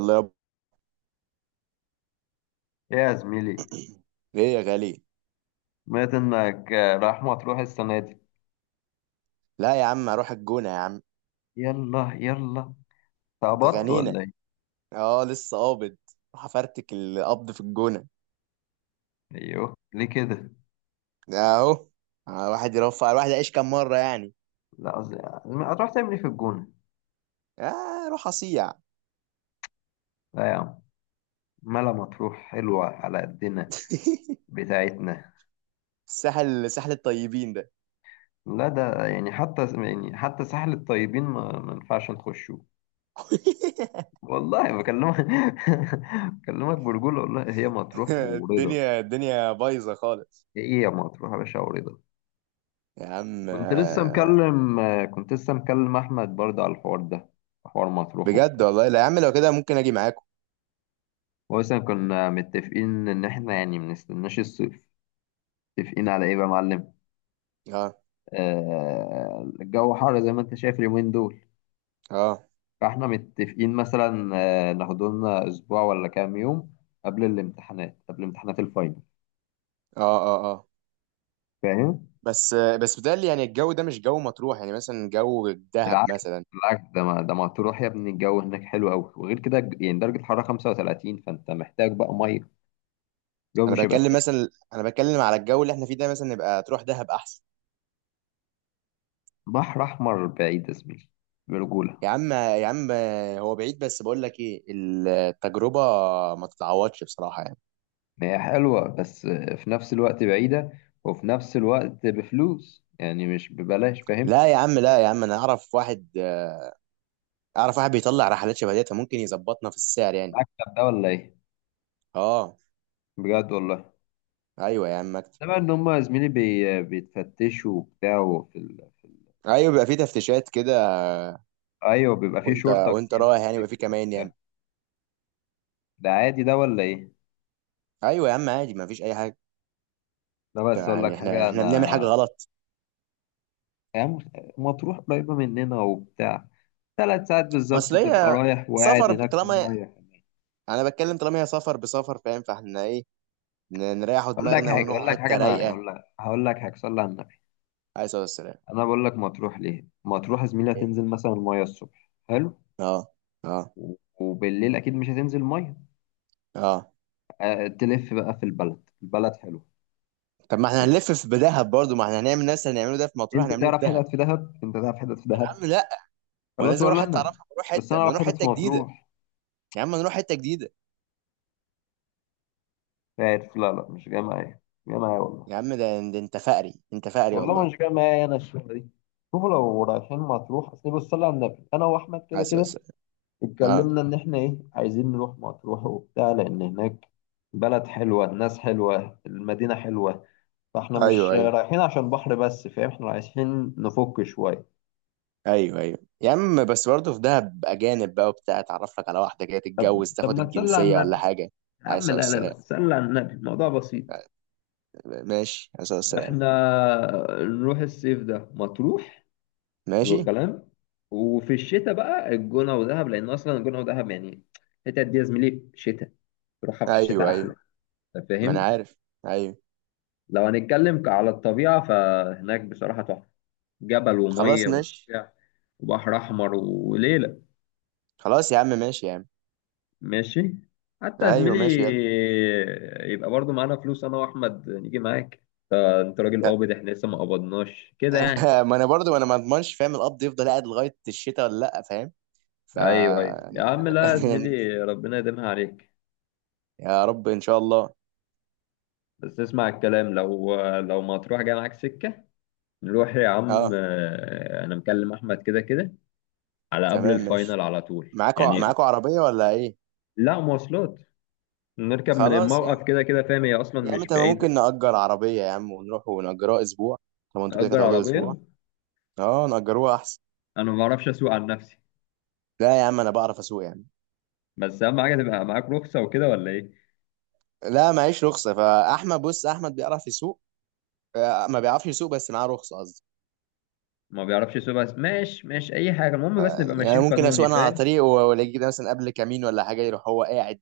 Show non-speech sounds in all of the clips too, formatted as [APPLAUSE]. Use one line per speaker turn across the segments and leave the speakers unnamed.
الله يابا.
يا زميلي،
ايه يا غالي.
سمعت انك رايح مطروح السنة دي.
لا يا عم، اروح الجونه يا عم.
يلا. تعبطت
اتغنينا.
ولا ايه؟
اه لسه قابض. راح افرتك القبض في الجونه.
ايوه، ليه كده؟
اهو. واحد يرفع، الواحد يعيش كام مره يعني.
لا عز- هتروح تعمل ايه في الجونة؟
اه، روح اصيع.
لا يا عم، ملا مطروح حلوة على قدنا،
[LAUGHS]
بتاعتنا.
الساحل، ساحل الطيبين ده.
لا، ده يعني حتى ساحل الطيبين ما ينفعش نخشه.
[LAUGHS]
والله بكلمك [LAUGHS] بكلمك برجولة، والله هي مطروح ورضا.
الدنيا الدنيا بايظه خالص.
ايه يا مطروح يا باشا ورضا.
يا عم.
كنت لسه مكلم كنت لسه مكلم احمد برضه على الحوار ده، حوار مطروح
بجد
وبتاع.
والله، لا يا عم لو كده ممكن اجي معاكم.
مثلا كنا متفقين ان احنا يعني منستناش الصيف. متفقين على ايه بقى يا معلم؟
اه
آه، الجو حر زي ما انت شايف اليومين دول.
اه
فاحنا متفقين مثلا، آه، ناخد لنا اسبوع ولا كام يوم قبل الامتحانات، قبل امتحانات الفاينل،
اه. اه اه.
فاهم.
بس بس بتهيألي يعني الجو ده مش جو مطروح، يعني مثلا جو الدهب
بالعكس،
مثلا.
بالعكس، ده ما تروح يا ابني، الجو هناك حلو قوي. وغير كده يعني درجة الحرارة 35، فانت محتاج بقى ميه. الجو مش هيبقى سهل.
انا بتكلم على الجو اللي احنا فيه ده، مثلا نبقى تروح دهب احسن.
بحر احمر بعيد يا زميلي، برجولة.
يا عم يا عم، هو بعيد بس بقول لك ايه، التجربه ما تتعوضش بصراحه يعني.
هي حلوة بس في نفس الوقت بعيدة، وفي نفس الوقت بفلوس، يعني مش ببلاش، فاهم.
لا يا عم، لا يا عم، انا اعرف واحد. بيطلع رحلات شبه ديت، ممكن يظبطنا في السعر يعني.
المكتب ده ولا ايه؟
اه.
بجد والله.
ايوه يا عم اكتب.
انما ان هم يا زميلي بيتفتشوا وبتاع في
ايوه، بيبقى في تفتيشات كده.
ايوه، بيبقى في
وانت
شرطة
وانت
كتير في
رايح يعني بيبقى في
السكة
كمان يعني.
وبتاع. ده عادي ده ولا ايه.
ايوه يا عم عادي، ما فيش اي حاجه.
ده بس اقول
يعني
لك
احنا
حاجة
احنا بنعمل حاجه
انا،
غلط؟
يعني مطروح قريبة مننا وبتاع. ثلاث ساعات بالظبط تبقى
مصريه.
رايح وقاعد
سفر
هناك في
طالما.
المية.
انا بتكلم طالما هي سفر بسفر، فاهم؟ فاحنا ايه، نريحوا
اقول لك
دماغنا
حاجة اقول
ونروحوا
لك حاجة
حتة
انا
رايقة.
اقول لك هقول لك حاجة، صلي على النبي.
عليه الصلاة والسلام.
انا بقول لك مطروح، ليه مطروح يا زميلي؟
إيه.
هتنزل مثلا ميه الصبح، حلو.
اه اه
و- وبالليل اكيد مش هتنزل ميه.
اه.
أه، تلف بقى في البلد، البلد حلو.
طب ما احنا
خش.
هنلف في دهب برضو، ما احنا هنعمل نفس اللي هنعمله ده في مطروح
انت
هنعمله في
تعرف
دهب.
حتت في دهب؟ انت تعرف حتت في
يا
دهب؟
عم لا. وانا
خلاص،
لازم اروح
ولا
حته
انا
اعرفها؟ نروح
بس
حته،
انا
ما
اعرف
نروح
حتت
حته
في
جديده.
مطروح.
يا عم نروح حته جديده.
عارف، لا لا، مش جاي معايا. مش جاي معايا والله
يا عم، ده انت فقري، انت فقري
والله
والله.
مش جاي معايا انا الشغله دي. شوفوا، لو رايحين مطروح اصل بص، صلي على النبي، انا واحمد كده
عايز أقول
كده
لك. اه.
اتكلمنا ان احنا ايه، عايزين نروح مطروح وبتاع، لان هناك بلد حلوه، الناس حلوه، المدينه حلوه. فاحنا
ايوه
مش
ايوه.
رايحين عشان بحر بس، فاهم، احنا رايحين نفك شوية.
ايوه ايوه يا عم، بس برضه في دهب اجانب بقى وبتاع، اتعرف لك على واحده كده تتجوز،
طب
تاخد
ما تسلى على
الجنسيه
النبي.
ولا حاجه.
يا
عايز
عم، لا لا
السلام.
لا، تسلى على النبي، الموضوع بسيط.
ماشي، عايز السلام.
احنا نروح الصيف ده مطروح، حلو
ماشي.
الكلام. وفي الشتاء بقى الجونة ودهب، لأن أصلا الجونة ودهب يعني الحتت دي يا زميلي شتاء، تروحها في الشتاء
ايوه ايوه،
أحلى. أنت
ما انا
فاهم.
عارف. ايوه.
لو هنتكلم على الطبيعة، فهناك بصراحة تحفة، جبل
خلاص
ومية
ماشي.
وبتاع، وبحر أحمر وليلة.
خلاص يا عم ماشي يا عم.
ماشي. حتى يا
ايوه
زميلي
ماشي يلا.
يبقى برضو معانا فلوس انا واحمد نيجي معاك. آه، انت راجل قابض، احنا لسه ما قبضناش كده
[LAUGHS]
يعني.
ما انا برضو ما اضمنش، فاهم؟ القبض يفضل قاعد لغايه الشتاء ولا لا، فاهم؟ ف
ايوه ايوه يا عم، لا يا
أنا- [LAUGHS]
زميلي، ربنا يديمها عليك.
يا رب ان شاء الله.
بس اسمع الكلام، لو ما تروح جاي معاك سكه. نروح يا عم،
اه.
آه، انا مكلم احمد كده كده، على قبل
تمام
الفاينل،
ماشي.
على طول
معاكوا
يعني.
معاكوا عربيه ولا ايه؟
لا، مواصلات. نركب من
خلاص يا
الموقف
عم.
كده كده، فاهم، هي اصلا
يا عم
مش
تمام،
بعيده.
ممكن نأجر عربيه يا عم ونروح ونأجروها اسبوع. طب انتوا كده كده
نأجر
هتقعدوا اسبوع.
عربيه.
اه نأجروها احسن.
انا ما بعرفش اسوق عن نفسي.
لا يا عم انا بعرف اسوق يا عم.
بس اهم حاجه تبقى معاك رخصه وكده ولا ايه.
لا معيش رخصه، فاحمد، بص، احمد بيعرف يسوق. ما بيعرفش يسوق، بس معاه رخصه قصدي.
ما بيعرفش يسوق، بس ماشي ماشي اي حاجه، المهم بس نبقى
يعني
ماشيين
ممكن اسوق
قانوني،
انا على
فاهم.
طريق والاقي كده مثلا قبل كمين ولا حاجه، يروح هو قاعد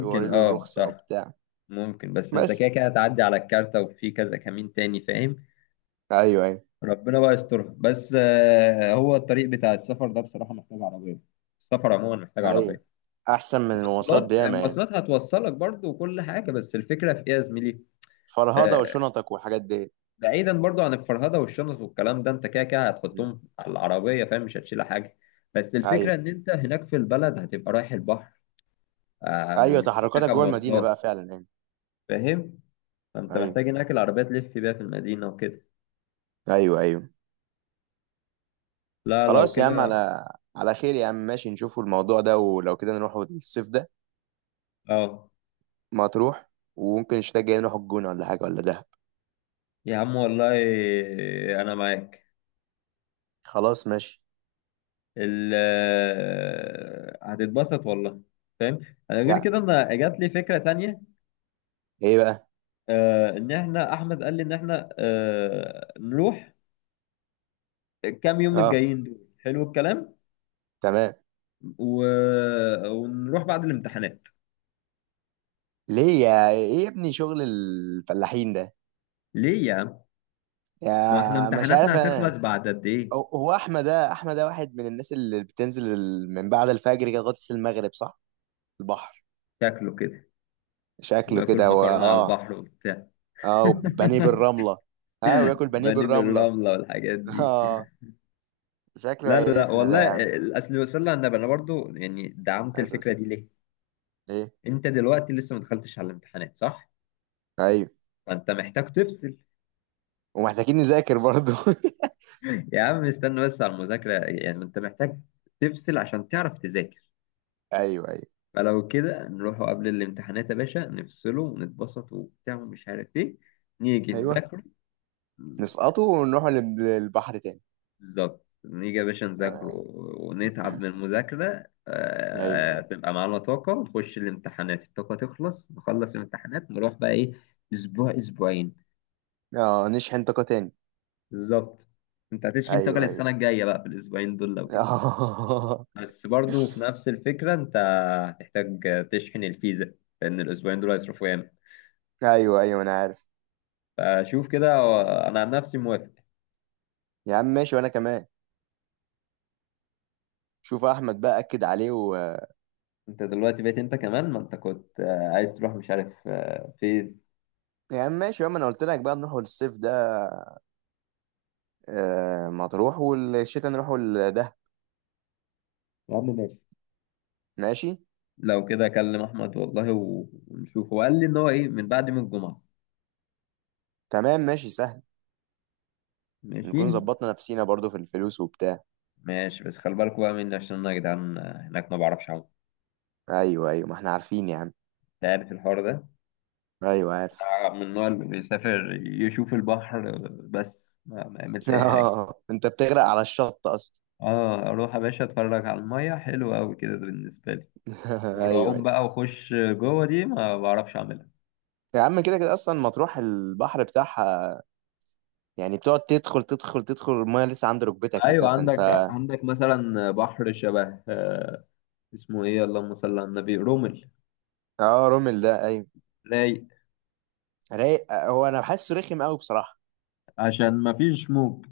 يوري له
اه
الرخصه او
صح،
بتاع.
ممكن. بس انت كده
بس.
كده هتعدي على الكارتة وفي كذا كمين تاني، فاهم.
ايوه ايوه.
ربنا بقى يسترها، بس آه، هو الطريق بتاع السفر ده بصراحه محتاج عربيه. السفر عموما محتاج
ايوه.
عربيه.
احسن من المواصلات
مواصلات، آه،
بياما يعني.
مواصلات هتوصلك برضو وكل حاجه، بس الفكره في ايه يا زميلي.
فرهضه
آه،
وشنطك وحاجات دي.
بعيدا برضو عن الفرهده والشنط والكلام ده، انت كده كده
م.
هتحطهم على العربيه، فاهم، مش هتشيل حاجه. بس
ايوه
الفكره ان انت هناك في البلد هتبقى رايح البحر، آه،
ايوه،
مش
تحركاتك
بتركب
جوه المدينه بقى
مواصلات،
فعلا يعني.
فاهم. فانت
ايوه
محتاج هناك العربية تلف بيها في المدينة وكده.
ايوه. ايوه.
لا لو
خلاص يا عم،
كده.
على خير يا عم ماشي، نشوفوا الموضوع ده، ولو كده نروح الصيف ده.
اه
ما تروح. وممكن الشتاء الجاي نروح الجونه ولا حاجه ولا دهب.
يا عم والله، انا معاك.
خلاص ماشي.
ال آه، هتتبسط والله، فاهم. انا غير
يا
كده انا جات لي فكرة تانية.
ايه بقى.
آه، ان احنا، احمد قال لي ان احنا، آه، نروح الكام يوم
اه
الجايين دول، حلو الكلام.
تمام.
و... ونروح بعد الامتحانات.
ليه يا ايه يا ابني شغل الفلاحين ده؟
ليه يا عم، ما احنا
يا مش عارف
امتحاناتنا
انا.
هتخلص بعد قد ايه.
هو احمد ده، واحد من الناس اللي بتنزل من بعد الفجر كده لغايه المغرب، صح؟ البحر.
شكله كده،
شكله
واكل
كده
مكرونه على
اه.
البحر وبتاع
اه وبانيه
[LAUGHS]
بالرمله. اه وياكل بانيه
بانيه
بالرمله.
بالرمله والحاجات
[LAUGHS]
دي.
اه. شكله
لا لا لا
هيقرفنا ده
والله.
يا عم.
الاصل صلى على النبي، انا برضو يعني دعمت الفكره
اساسا.
دي ليه.
إيه؟
انت دلوقتي لسه ما دخلتش على الامتحانات، صح.
ايوه.
فانت محتاج تفصل.
ومحتاجين نذاكر برضو.
[LAUGHS] يا عم استنى بس على المذاكره، يعني ما انت محتاج تفصل عشان تعرف تذاكر.
[LAUGHS] ايوه ايوه.
فلو كده نروحوا قبل الامتحانات يا باشا، نفصله ونتبسط وبتاع ومش عارف ايه، نيجي
ايوه.
نذاكره.
نسقطه ونروح للبحر تاني.
بالظبط، نيجي يا باشا
[CLEARS THROAT]
نذاكره
ايوه.
ونتعب من المذاكرة، آه،
أيوه.
تبقى معانا طاقة ونخش الامتحانات، الطاقة تخلص نخلص الامتحانات، نروح بقى إيه، أسبوع، أسبوعين.
اه نشحن طاقه تاني.
بالظبط، أنت هتشحن طاقة
ايوه
للسنة
أيوه.
الجاية بقى في الأسبوعين دول، لو كده.
[LAUGHS]
بس برضو في نفس الفكرة أنت هتحتاج تشحن الفيزا، لأن الأسبوعين دول هيصرفوا ياما.
ايوه ايوه انا عارف.
فشوف كده أنا عن نفسي موافق.
يا عم ماشي وانا كمان. شوف احمد بقى اكد عليه
أنت دلوقتي بقيت أنت كمان، ما أنت كنت آه، عايز تروح مش عارف آه، فين.
يا عم ماشي يا عم، انا قلت لك بقى نروحوا للصيف ده، آه مطروح، والشتاء نروحوا لده.
يا عم ماشي.
ماشي.
لو كده اكلم احمد والله ونشوف، هو قال لي ان هو ايه من بعد يوم الجمعه.
تمام ماشي سهل.
ماشي
نكون ظبطنا نفسينا برضو في الفلوس وبتاع.
ماشي. بس خلي بالكوا بقى مني، عشان انا يا جدعان هناك ما بعرفش اعوم.
ايوه ايوه ما احنا عارفين يا عم.
انت عارف الحوار ده،
ايوه عارف.
من النوع اللي بيسافر يشوف البحر بس ما
[LAUGHS]
يعملش اي حاجه.
اه انت بتغرق على الشط اصلا.
اه، اروح يا باشا اتفرج على الميه، حلو قوي كده بالنسبه لي.
[LAUGHS] ايوه
والعوم
ايوه.
بقى واخش جوه دي ما بعرفش اعملها.
يا عم كده كده اصلا مطروح البحر بتاعها، يعني بتقعد تدخل تدخل تدخل المايه لسه عند ركبتك
ايوه،
اساسا.
عندك مثلا بحر شبه، آه، اسمه ايه، اللهم صل على النبي، رمل.
اه رومل ده ايوه.
رايق،
رايق. هو انا بحسه رخم قوي بصراحه.
عشان ما فيش موج.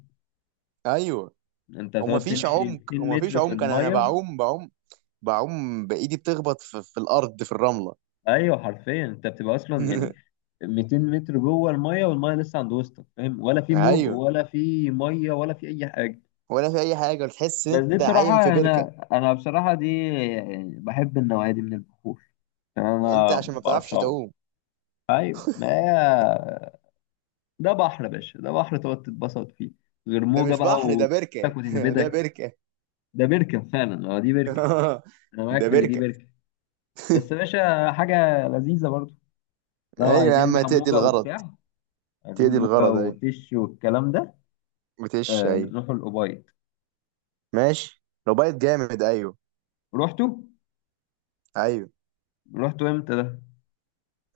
ايوه.
انت
وما
تقعد
فيش
تمشي
عمق،
200
وما فيش
متر في
عمق، انا
الميه.
بعوم، بعوم بايدي بتخبط في الارض في الرمله.
ايوه حرفيا، انت بتبقى اصلا يعني
[LAUGHS]
200 متر جوه الميه، والميه لسه عند وسطك، فاهم، ولا في موج
ايوه.
ولا في ميه ولا في اي حاجه.
ولا في اي حاجه، وتحس ان
بس دي
انت عايم في
بصراحه،
بركه.
انا بصراحه دي يعني بحب النوعيه دي من البحور، عشان انا
انت
ما
عشان ما بتعرفش
بعرفش اعوم.
تعوم.
ايوه، ما هي، ده بحر يا باشا، ده بحر تقعد تتبسط فيه، غير
ده
موجه
مش
بقى
بحر، ده بركه.
وتك
[LAUGHS] ده
وتهبدك.
بركه.
ده بركه فعلا، اه دي بركه.
[LAUGHS]
انا معاك
ده
في ان دي
بركه.
بركه. بس يا باشا حاجه لذيذه برضه. لو
ايوه يا
عايزين
عم
بقى
هتقضي
موجة
الغرض.
وبتاع، عايزين
تقضي
موجة
الغرض ايوه.
وتش والكلام ده،
بتش
آه،
ايوه.
نروحوا الأوبايد.
ماشي لو بايت جامد ايوه.
رحتوا؟
ايوه.
رحتوا امتى ده؟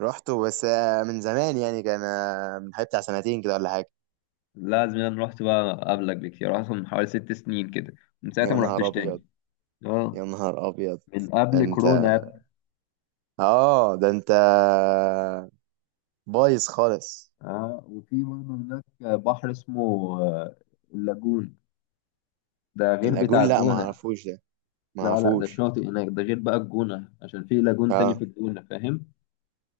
رحته، بس من زمان يعني، كان من حوالي بتاع سنتين كده ولا حاجه.
لازم. انا رحت بقى قبلك بكتير، رحت من حوالي ست سنين كده، من ساعتها
يا
ما
نهار
رحتش
ابيض.
تاني.
يا
اه،
نهار ابيض.
من
ده
قبل
انت.
كورونا يا ابني.
اه ده انت بايظ خالص.
اه، وفي برضه هناك بحر اسمه، آه، اللاجون. ده غير بتاع
اللاجون؟ لا ما
الجونة.
اعرفوش ده. ما
لا لا، ده
اعرفوش.
شاطئ هناك، ده غير بقى الجونة، عشان في لاجون تاني
اه.
في الجونة، فاهم؟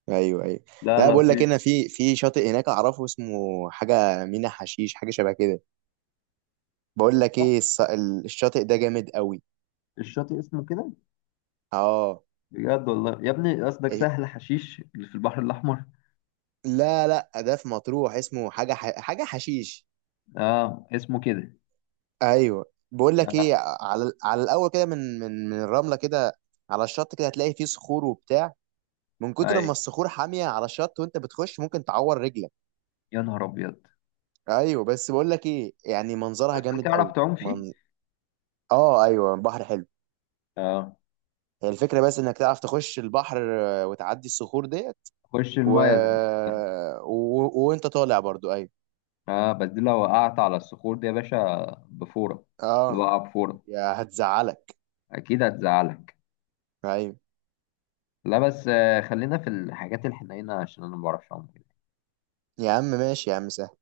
ايوه ايوه.
لا
لا
لا
بقول لك، هنا
فيش.
في شاطئ هناك اعرفه اسمه حاجه مينا حشيش، حاجه شبه كده. بقول لك
لا،
ايه، الشاطئ ده جامد قوي.
الشاطئ اسمه كده.
اه.
بجد والله يا ابني، قصدك
إيه-
سهل حشيش اللي في البحر الأحمر.
لا لا، ده في مطروح اسمه حاجه حاجه حشيش.
اه اسمه كده.
ايوه. بقول لك
اه.
ايه، على الاول كده، من الرمله كده، على الشط كده هتلاقي فيه صخور وبتاع. من
اي،
كتر ما الصخور حاميه على الشط وانت بتخش ممكن تعور رجلك.
يا نهار أبيض.
ايوه. بس بقول لك ايه، يعني منظرها
بس ده
جامد
تعرف
قوي.
تعوم فيه.
من اه ايوه بحر حلو.
اه.
هي الفكره، بس انك تعرف تخش البحر وتعدي الصخور ديت.
خش
و...
المايه ذات نفسها.
وانت طالع برضو ايوه.
اه، بس دي لو وقعت على الصخور دي يا باشا، بفورة. اللي
اه.
وقع بفورة،
يا هتزعلك.
أكيد هتزعلك.
ايوه.
لا بس آه، خلينا في الحاجات الحنينة عشان أنا ما بعرفش أعوم كده،
يا عم ماشي يا عم سهل.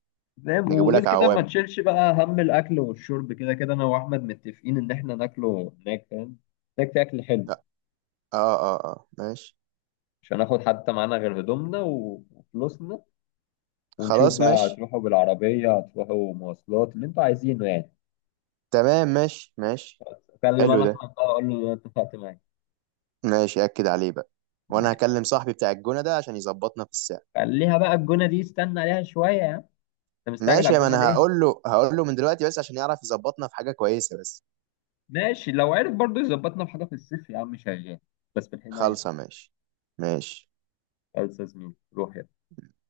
فاهم.
نجيبوا
وغير
لك
كده ما
عوامه.
تشيلش بقى هم الأكل والشرب، كده كده أنا وأحمد متفقين إن إحنا ناكله هناك، فاهم، ناكل أكل حلو.
اه اه اه ماشي.
مش هناخد حتى معانا غير هدومنا وفلوسنا. ونشوف
خلاص
بقى
ماشي.
هتروحوا بالعربية هتروحوا مواصلات اللي انتوا عايزينه يعني.
تمام ماشي ماشي.
اكلم
حلو
انا
ده.
احمد بقى اقول له اتفقت معاك.
ماشي اكد عليه بقى. وانا هكلم صاحبي بتاع الجونه ده عشان يظبطنا في الساعه.
خليها بقى الجونة دي، استنى عليها شوية يا عم. انت مستعجل على
ماشي ما
الجونة
انا
ليه؟
هقول له من دلوقتي، بس عشان يعرف يظبطنا في حاجة كويسة بس.
ماشي، لو عرف برضه يظبطنا بحاجة في الصيف يا عم شغال. بس في الحناية
خالصة
بقى.
ماشي. ماشي.
خلص يا زميلي، روح يلا.